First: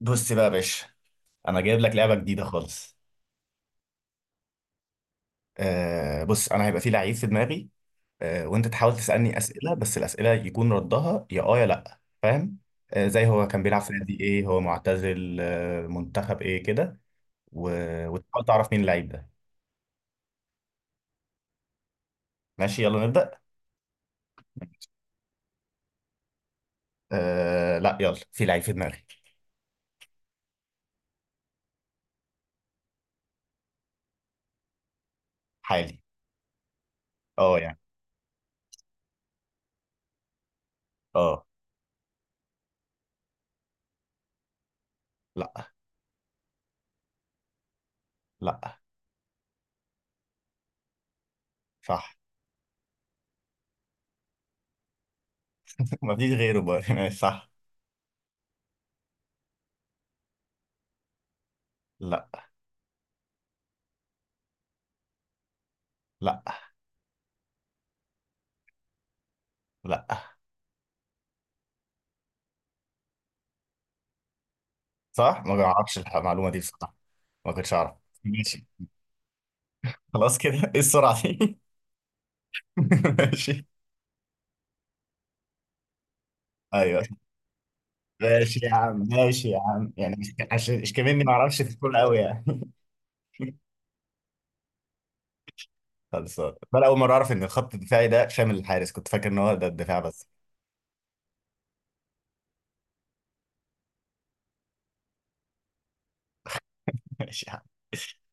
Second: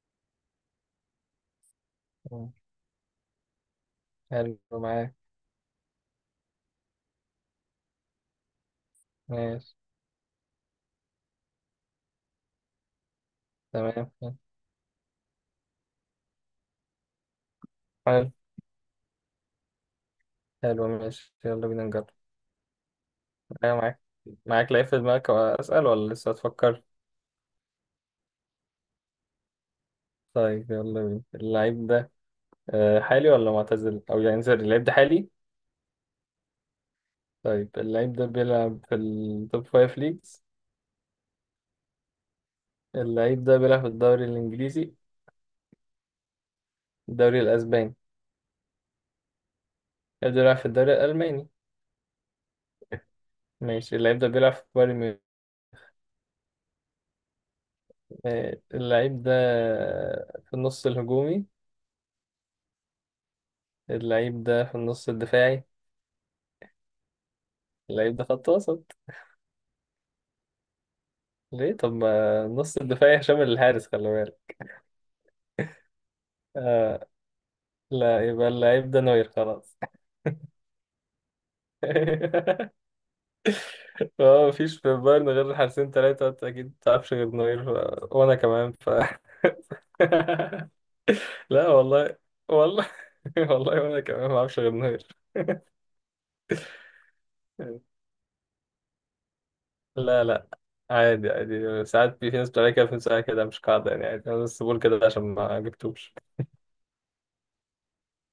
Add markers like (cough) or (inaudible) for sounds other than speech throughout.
بص بقى يا باشا، انا جايب لك لعبه جديده مم. خالص. حلو معاك. آه، بص انا هيبقى في لعيب في دماغي. آه، وانت تحاول تسالني اسئله، ماشي. بس الاسئله يكون ردها يا اه يا لا. فاهم؟ زي هو كان بيلعب في تمام. نادي ايه، هو معتزل منتخب ايه كده. و... حلو. وتحاول تعرف مين اللعيب ده. حلو، ماشي، يلا بينا نجرب. ماشي، يلا نبدا. أيوة معاك. معاك لعيب في دماغك، أسأل ولا لسه هتفكر؟ آه لا، يلا في لعيب في دماغي. طيب يلا بينا اللعيب ده حالي ولا معتزل؟ أو يعني سوري، اللعيب ده حالي؟ حالي. اه طيب يعني. اللعيب ده بيلعب في التوب فايف ليجز. اه. اللعيب ده بيلعب في الدوري الإنجليزي. لا، الدوري الأسباني. لا، اللعيب ده بيلعب في الدوري الألماني. صح. ماشي، اللعيب ده بيلعب في بايرن ميونخ. (laughs) مفيش غيره بقى. (laughs) ماشي، صح. اللعيب ده في النص الهجومي. لا، اللعيب ده في النص الدفاعي. لا، اللعيب ده خط وسط. لا، ليه؟ طب ما نص الدفاع شامل الحارس، خلي بالك. صح. ما اعرفش المعلومه دي بصراحه. آه، ما كنتش اعرف. لا، يبقى ماشي. اللعيب ده نوير خلاص. خلاص كده. (laughs) ايه السرعة دي؟ (laughs) (laughs) ماشي. هو مفيش في البايرن غير حارسين تلاتة، أنت أكيد ايوه، متعرفش غير نوير وأنا ماشي كمان يا ف عم ماشي يا عم، يعني مش (laughs) عشان مش كمان ما اعرفش لا في الكورة والله. قوي يعني. (laughs) والله. (laughs) والله وأنا كمان معرفش غير نوير. خلصان بقى، اول مرة اعرف ان الخط الدفاعي ده شامل الحارس، كنت فاكر ان هو ده الدفاع لا بس. لا، عادي عادي، ساعات في ناس بتعمل كده، في ناس بتعمل كده مش قاعدة يعني، عادي، أنا بس بقول كده عشان ما جبتوش. (laughs) ماشي يا عم.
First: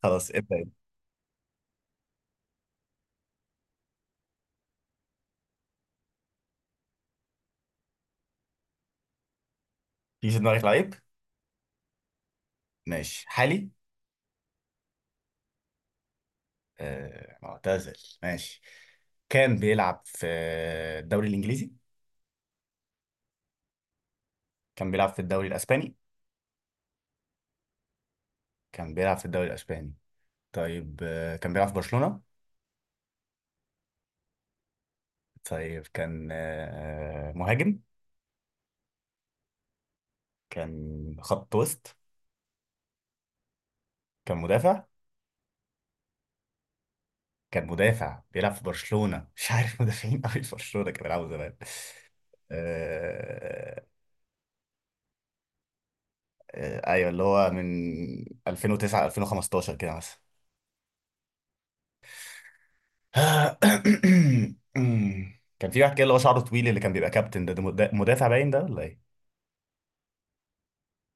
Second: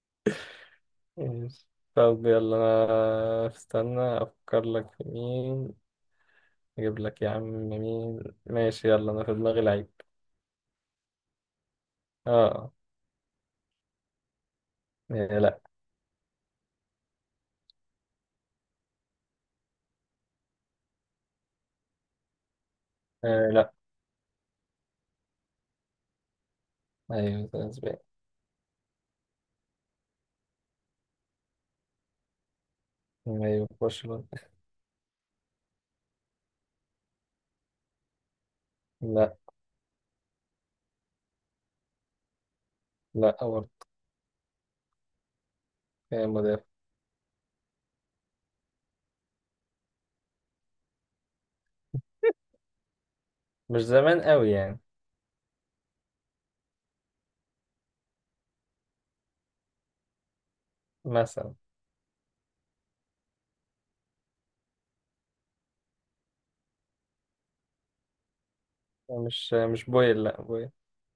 خلاص، ابدا انت. يس. طب يلا أنا استنى أفكر لك في مين. أجيب لك يا عم مين. ماشي يلا، أنا في دماغي لعيب. في في دماغك لعيب. آه. ماشي حالي. إيه، لا. آه معتزل. ماشي. كان بيلعب في الدوري الانجليزي. آه، لا. كان بيلعب في الدوري الاسباني. أيوة، ده أسباني. كان بيلعب في الدوري الاسباني. طيب كان بيلعب في برشلونة. أيوة في برشلونة. طيب كان مهاجم. لا. كان خط وسط. لا برضه. كان مدافع. إيه، مدافع. كان مدافع بيلعب في برشلونة، مش عارف مدافعين قوي في برشلونة كانوا بيلعبوا زمان. مش آه... زمان قوي يعني. ايوه اللي هو من 2009 2015 كده مثلا. مثلا. (coughs) كان في واحد كده اللي هو شعره طويل، اللي كان بيبقى كابتن ده، ده مدافع باين ده ولا ايه؟ مش بويل، لا بويل.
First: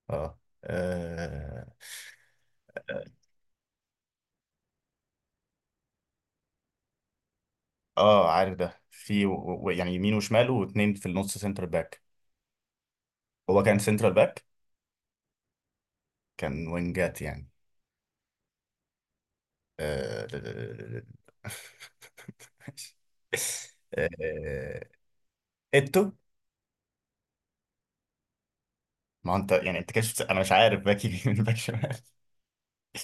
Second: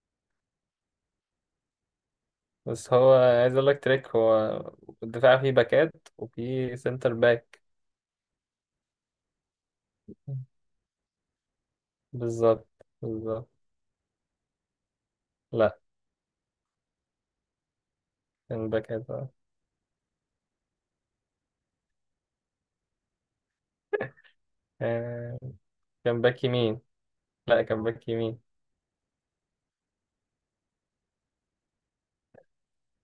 اه اه بس هو، عايز أقول لك تريك، هو الدفاع فيه باكات وفيه سنتر باك. عارف ده في يعني يمين وشمال واتنين في النص سنتر باك. بالظبط. بالظبط. هو كان سنترال باك. لا، كان وينجات يعني. كان باكات آه. آه، (laughs) آه، آه، اتو. كان باك يمين. لا، كان باك يمين. ما هو انت يعني انت كده انا مش عارف باك يمين باك شمال.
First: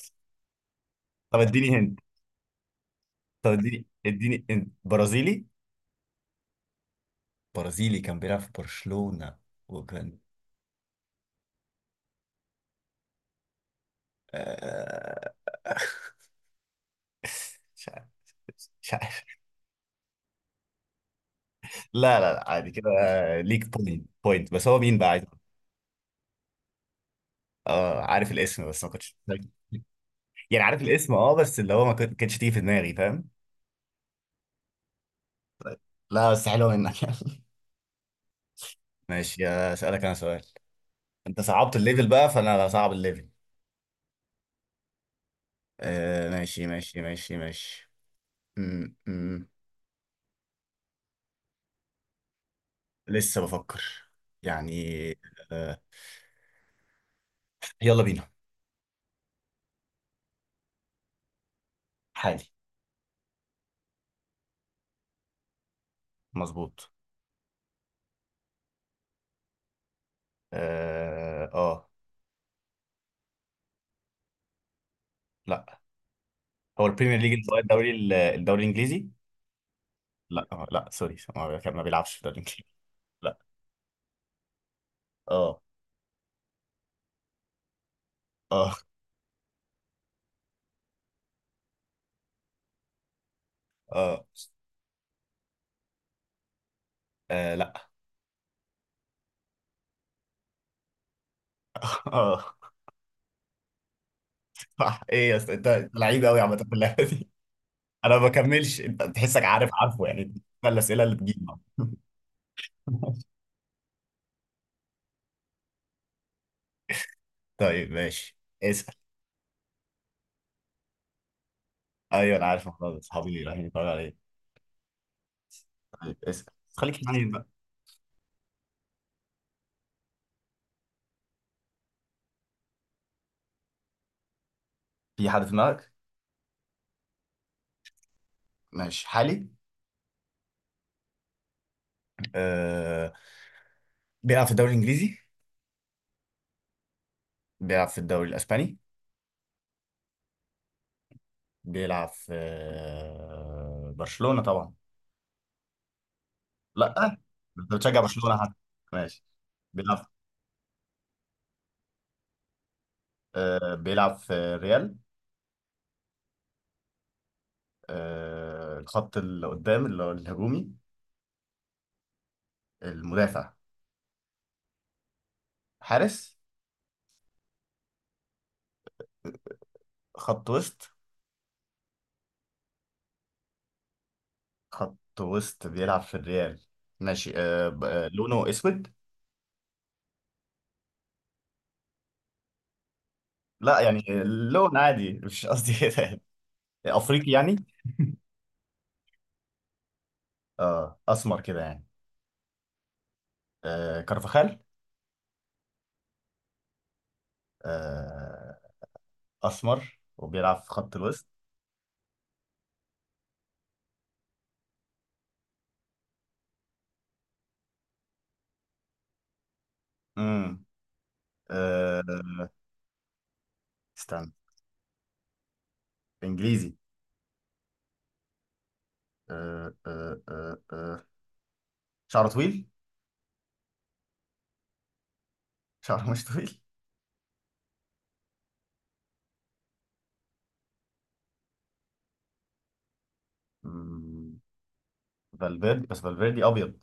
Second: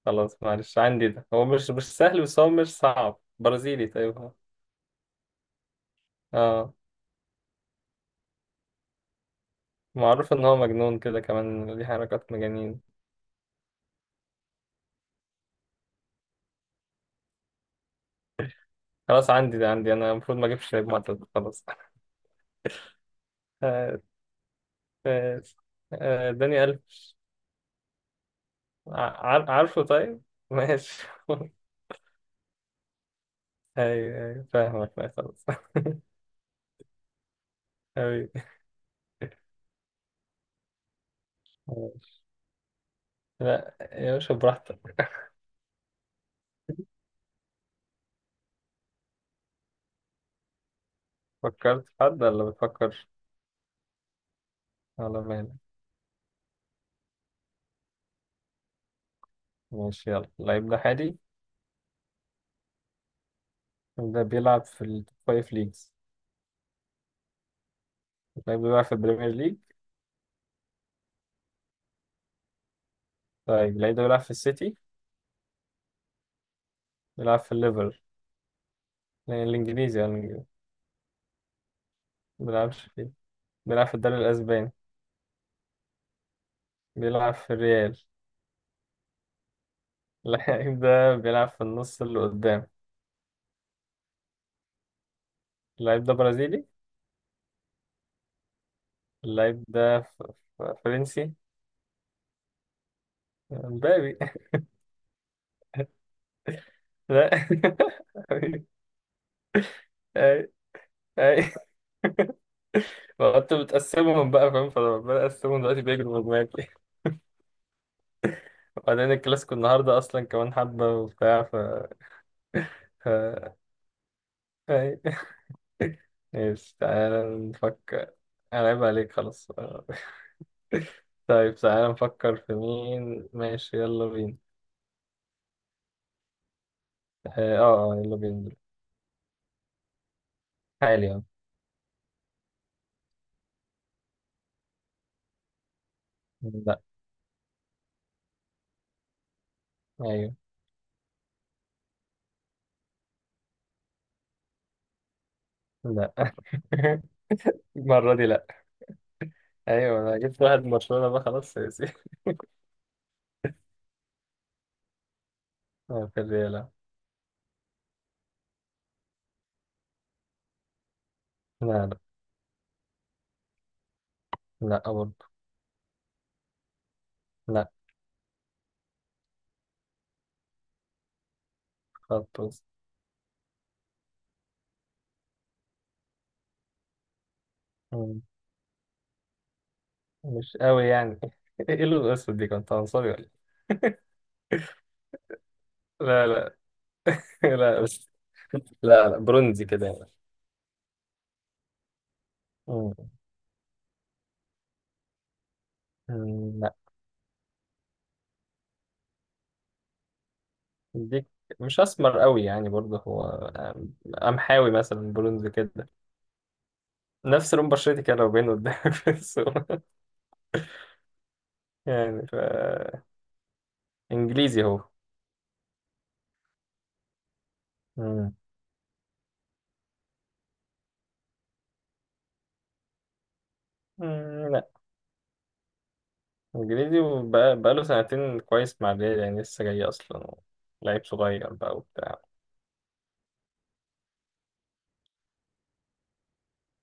خلاص معلش، عندي ده، طب هو مش اديني مش هند. سهل بس هو مش صعب، طب اديني برازيلي طيب هو. اديني هند. برازيلي. اه. برازيلي كان بيلعب في برشلونة. وكان. معروف ان هو مجنون كده كمان، ليه حركات مجانين. آه، (laughs) مش عارف. مش خلاص عارف. عندي ده، عندي انا، المفروض ما اجيبش لعيب معتاد خلاص. لا لا لا، عادي كده. (laughs) ليك آه، بوينت بوينت، بس هو مين بقى عايز؟ آه، داني ألف. اه عارف الاسم بس ما كنتش. عارفه طيب. يعني عارف ماشي. الاسم اه، بس اللي (laughs) هو ما كنت- كانتش تيجي في دماغي فاهم. ايوه ايوه فاهمك، لا خلاص. (laughs) لا بس حلوه منك. (laughs) حبيبي. ماشي، اسالك انا سؤال. انت صعبت الليفل ماشي. بقى، فانا هصعب الليفل. لا يا باشا، براحتك. آه، ماشي ماشي ماشي ماشي. م -م. فكرت في حد ولا بتفكر؟ لسه بفكر. يعني. ولا مالك؟ آه. يلا بينا. ماشي يلا، اللعيب ده حالي. حالي. ده بيلعب في التوب فايف ليجز. مظبوط. لعيب بيلعب في البريمير ليج. اه آه. طيب اللعيب ده بيلعب في السيتي. لا. هو البريمير ليج، بيلعب اللي في هو الليفر. الدوري الانجليزي. يعني الإنجليزي، يعني الإنجليزي. لا لا سوري، ما بيلعبش في الدوري ما الانجليزي. بيلعبش فيه. لا. بيلعب في الدوري الأسباني. اه. بيلعب في الريال. اه. (laughs) اللعيب ده بيلعب في النص اللي قدام. اه. اللعيب ده برازيلي. آه، لا. اللعيب ده فرنسي. (laughs) اه. مبابي. صح. ايه يا اسطى، أنت لعيب قوي عامه في (laughs) اللعبه. لا. (laughs) انا ما بكملش انت، تحسك عارف عارفه يعني. اي ده الاسئله اللي بتجيب. اي. (laughs) فانت بتقسمهم بقى فاهم، فلما بقسمهم دلوقتي بيجروا من دماغي. (laughs) طيب ماشي. اسال. وبعدين الكلاسيكو النهارده اصلا كمان حبه وبتاع. ايوه انا عارف الموضوع ده، اصحابي ف- رايحين يتفرجوا عليه. اي. طيب اسال. ماشي خليك حنين تعالى بقى. نفكر. انا عيب عليك خلاص آه. (laughs) طيب تعالى نفكر في مين، ماشي يلا بينا. في حد في دماغك؟ يلا بينا. ماشي حالي. حالي، اه. أه... بيلعب في الدوري الانجليزي. لا. بيلعب في الدوري الاسباني. ايوه. بيلعب في برشلونه طبعا. لا. (laughs) لا. انت بتشجع المرة دي برشلونه حد. لا. ماشي. ايوه، بيلعب. انا جبت واحد من برشلونة بقى خلاص سياسي. (laughs) بيلعب في ريال. اه في الريال اه. الخط اللي قدام اللي هو الهجومي. لا لا. المدافع. لا برضه. حارس. لا. خط وسط. خط وسط. خط وسط بيلعب في الريال. ماشي، مم. لونه اسود. مش قوي يعني. (laughs) ايه اللون الاسود دي، كنت عنصري ولا إيه؟ لا يعني. لون عادي. (laughs) مش قصدي كده يعني. لا لا. افريقي (laughs) يعني. لا بس. لا لا، برونزي كده يعني. اه اسمر كده يعني. مم. آه كارفاخال. مم. آه. اسمر وبيلعب في خط الوسط. دي مش اسمر قوي يعني برضه هو، قمحاوي مثلا، برونز كده، نفس لون بشرتي كده لو باين قدامك في الصورة. امم. (laughs) يعني. آه. استنى. انجليزي هو. انجليزي. مم. آه آه آه آه. شعره طويل. مم، لا. شعره مش طويل. انجليزي، وبقى له سنتين كويس مع الريال، يعني لسه جاي اصلا، لعيب صغير بقى وبتاع. مم، فالفيردي، بس فالفيردي ابيض.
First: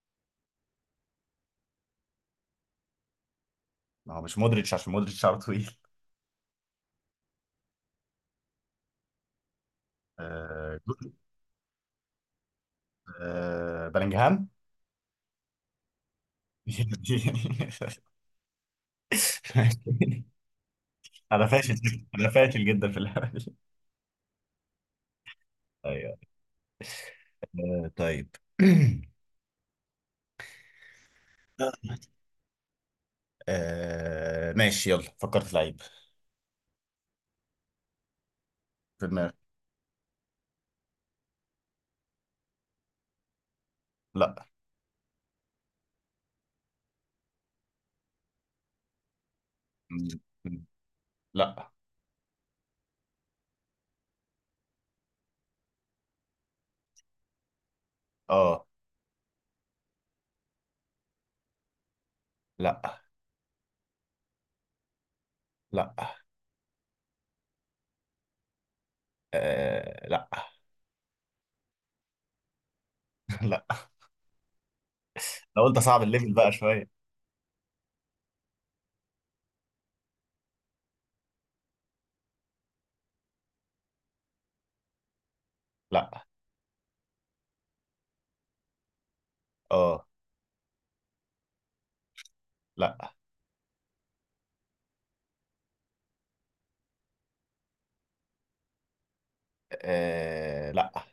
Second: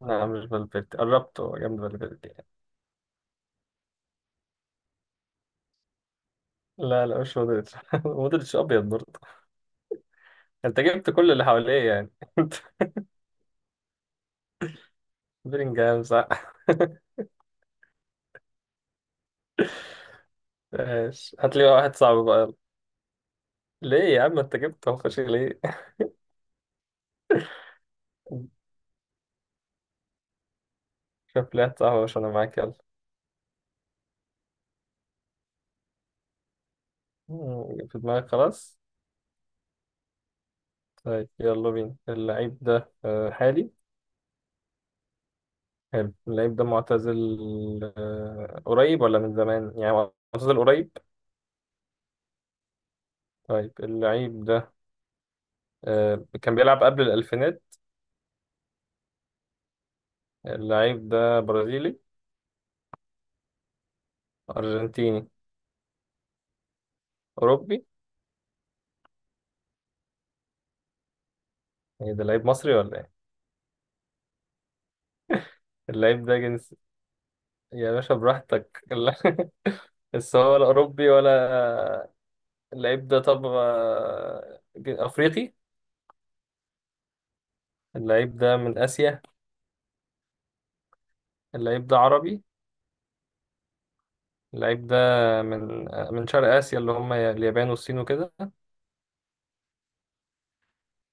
لا مش فالفيردي، قربت، هو جنب فالفيردي يعني. ما هو مش مودريتش، عشان مودريتش شعره طويل. لا لا، مش مودريتش. (laughs) مودريتش ابيض برضه. آه. انت جبت كل اللي حواليه يعني. آه، بلينجهام. (laughs) بلينجهام، صح. (laughs) (laughs) ماشي، انا هات لي بقى فاشل واحد جدا، صعب انا بقى. فاشل جدا في اللعبه دي. ليه يا عم، انت جبت الخش ليه؟ (laughs) ايوه. آه، طيب. شوف لي واحد (clears throat) صاحبي عشان انا معاك، يلا. آه، ماشي يلا فكرت في لعيب. في دماغك خلاص. في دماغي. طيب يلا بينا، اللعيب ده حالي. لا. حلو، اللعيب ده معتزل. قريب ولا من زمان؟ يعني م- معتزل م- قريب. لا. طيب اللعيب ده كان بيلعب قبل الألفينات. اه. اللعيب ده برازيلي. لا. أرجنتيني. لا. أوروبي. آه، لا. ايه ده، لعيب مصري ولا ايه؟ (laughs) لا. لو انت صعب اللعيب الليفل ده بقى جنس، شويه. يا باشا براحتك، (laughs) لا، بس هو ولا أوروبي ولا. اللعيب ده طب أفريقي. لا. اللعيب ده من آسيا. اه. اللعيب ده عربي. لا. اللعيب ده من شرق آسيا اللي هم اليابان والصين وكده. آه، لا.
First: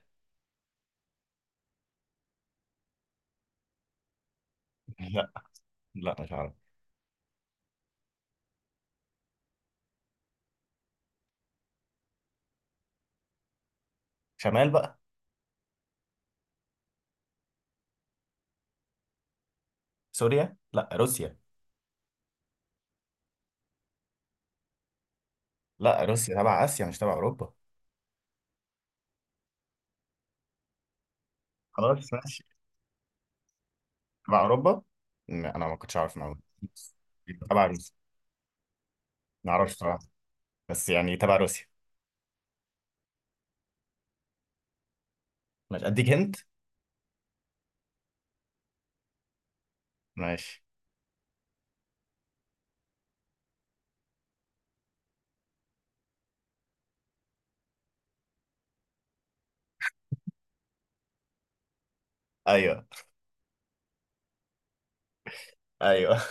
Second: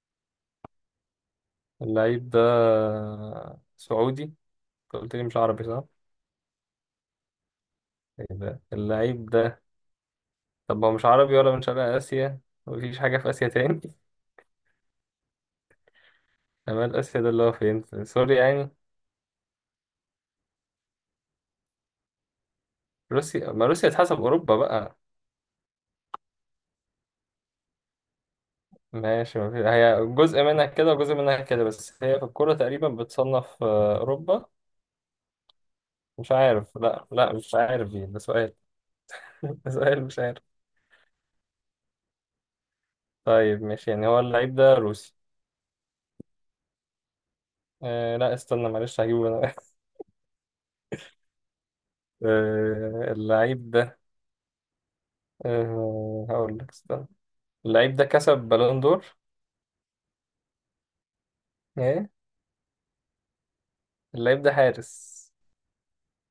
اللعيب ده سعودي. أنت قلت لي لا. مش عربي صح؟ لا مش عارف. إيه ده؟ اللعيب ده طب هو مش عربي ولا من شرق آسيا، مفيش حاجة في آسيا تاني. (laughs) شمال بقى. شمال آسيا ده اللي هو فين؟ في سوريا يعني. سوريا لا روسيا. روسيا، ما روسيا تحسب أوروبا بقى. لا، روسيا تبع اسيا مش تبع اوروبا. ماشي، ما هي جزء منها كده وجزء منها كده، بس خلاص هي في ماشي. الكورة تقريبا بتصنف تبع أوروبا. اوروبا. انا ما كنتش اعرف مش معلومه. عارف، لا لا يبقى مش تبع عارف روسيا. دي، ده سؤال. (laughs) ما ده اعرفش صراحه. سؤال مش عارف. بس يعني تبع روسيا. طيب ماشي، يعني هو اللعيب ده روسي. ماشي اديك هنت. آه لا، استنى معلش هجيبه انا. (laughs) ماشي. اللعيب ده، هقول لك استنى، اللعيب ده كسب بالون دور. ايه. ايوه اللعيب ده حارس. ايوه.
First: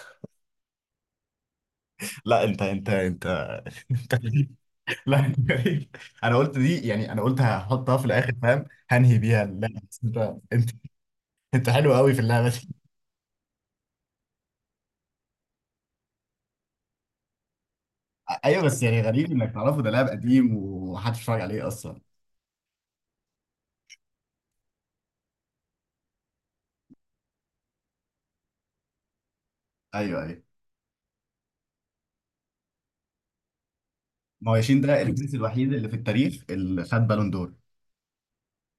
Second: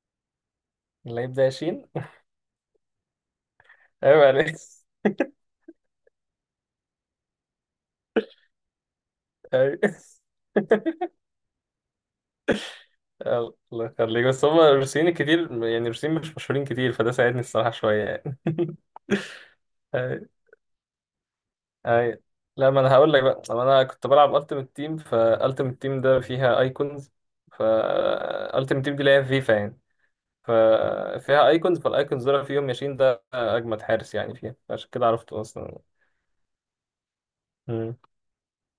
اللعيب ده ياشين. (laughs) لا انت انت انت (laughs) انت ايوه، (laughs) غريب. عليك. لا انت غريب. انا قلت دي يعني انا قلت هحطها في الاخر فاهم. هنهي بيها، لا أيوة. بس انت انت انت حلو قوي في اللعبه دي. الله يخليك، بس هم الروسيين كتير يعني، الروسيين مش مشهورين كتير، فده ساعدني الصراحة شوية يعني. ايوه بس يعني غريب انك تعرفه، ده لاعب (laughs) قديم ومحدش اتفرج عليه اصلا. اي. لا، ما انا هقول لك بقى، طب انا كنت بلعب التيمت تيم، فالتيمت تيم ده فيها ايكونز، فالتيمت تيم دي اللي هي فيفا يعني. ايوه ايوه. ففيها ايكونز، فالايكونز دول فيهم ياشين ده اجمد حارس يعني ما فيها، هو ياشين عشان ده كده الجنس عرفته الوحيد اصلا. اللي في التاريخ اللي خد بالون دور. مم.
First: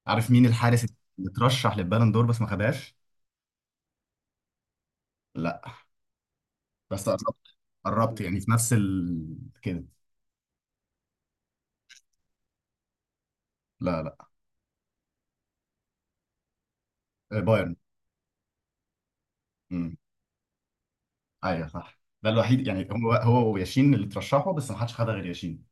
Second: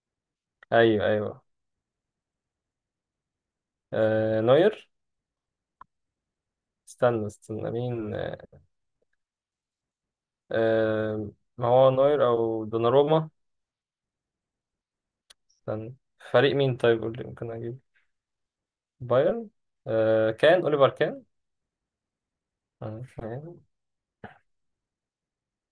عارف مين الحارس ايوه اللي ايوه. اترشح للبالون دور بس ما خدهاش؟ آه نوير. لا. بس استنى قربت. استنى مين؟ قربت يعني في نفس كده. آه ما هو نوير او دوناروما. لا لا. استنى. فريق مين؟ طيب قول لي آه، ممكن بايرن. اجيب. بايرن. امم. كان اوليفر كان. ايوه صح، ده الوحيد يعني، آه. هو هو وياشين اللي ترشحوا بس ما حدش خدها غير ياشين.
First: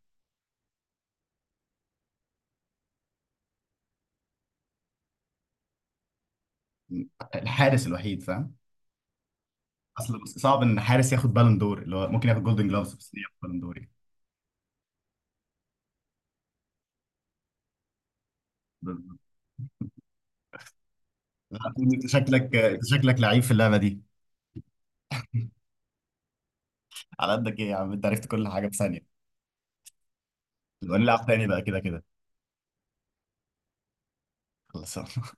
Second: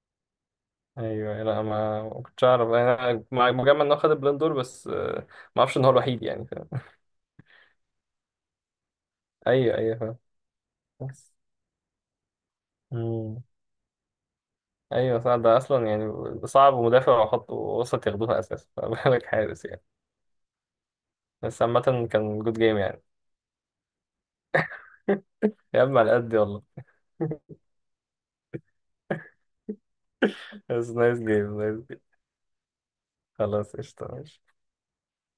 ايوه، لا، ما كنتش اعرف انا، مجمع ان هو خد البلندور دور بس. ما اعرفش ان هو الوحيد يعني، فاهم. مم. الحارس الوحيد فاهم. ايوه ايوه فاهم. اصل صعب ان حارس ياخد بس. بالون دور، اللي هو ممكن ياخد جولدن جلوفز، بس ليه ياخد امم بالون دور يعني. ايوه صح، ده اصلا يعني صعب، ومدافع وخط وسط ياخدوها اساسا، (laughs) فما بالظبط. بالك حارس يعني. لا، بس انت عامة. كان شكلك جود جيم انت يعني. شكلك لعيب في اللعبه دي. (laughs) يا عم على قد والله. على قدك (laughs) ايه يا عم، انت عرفت كل حاجه في ثانيه. بس نبقى نايس نلعب تاني جيم، بقى كده نايس جيم. كده. خلاص، قشطة ماشي. خلاص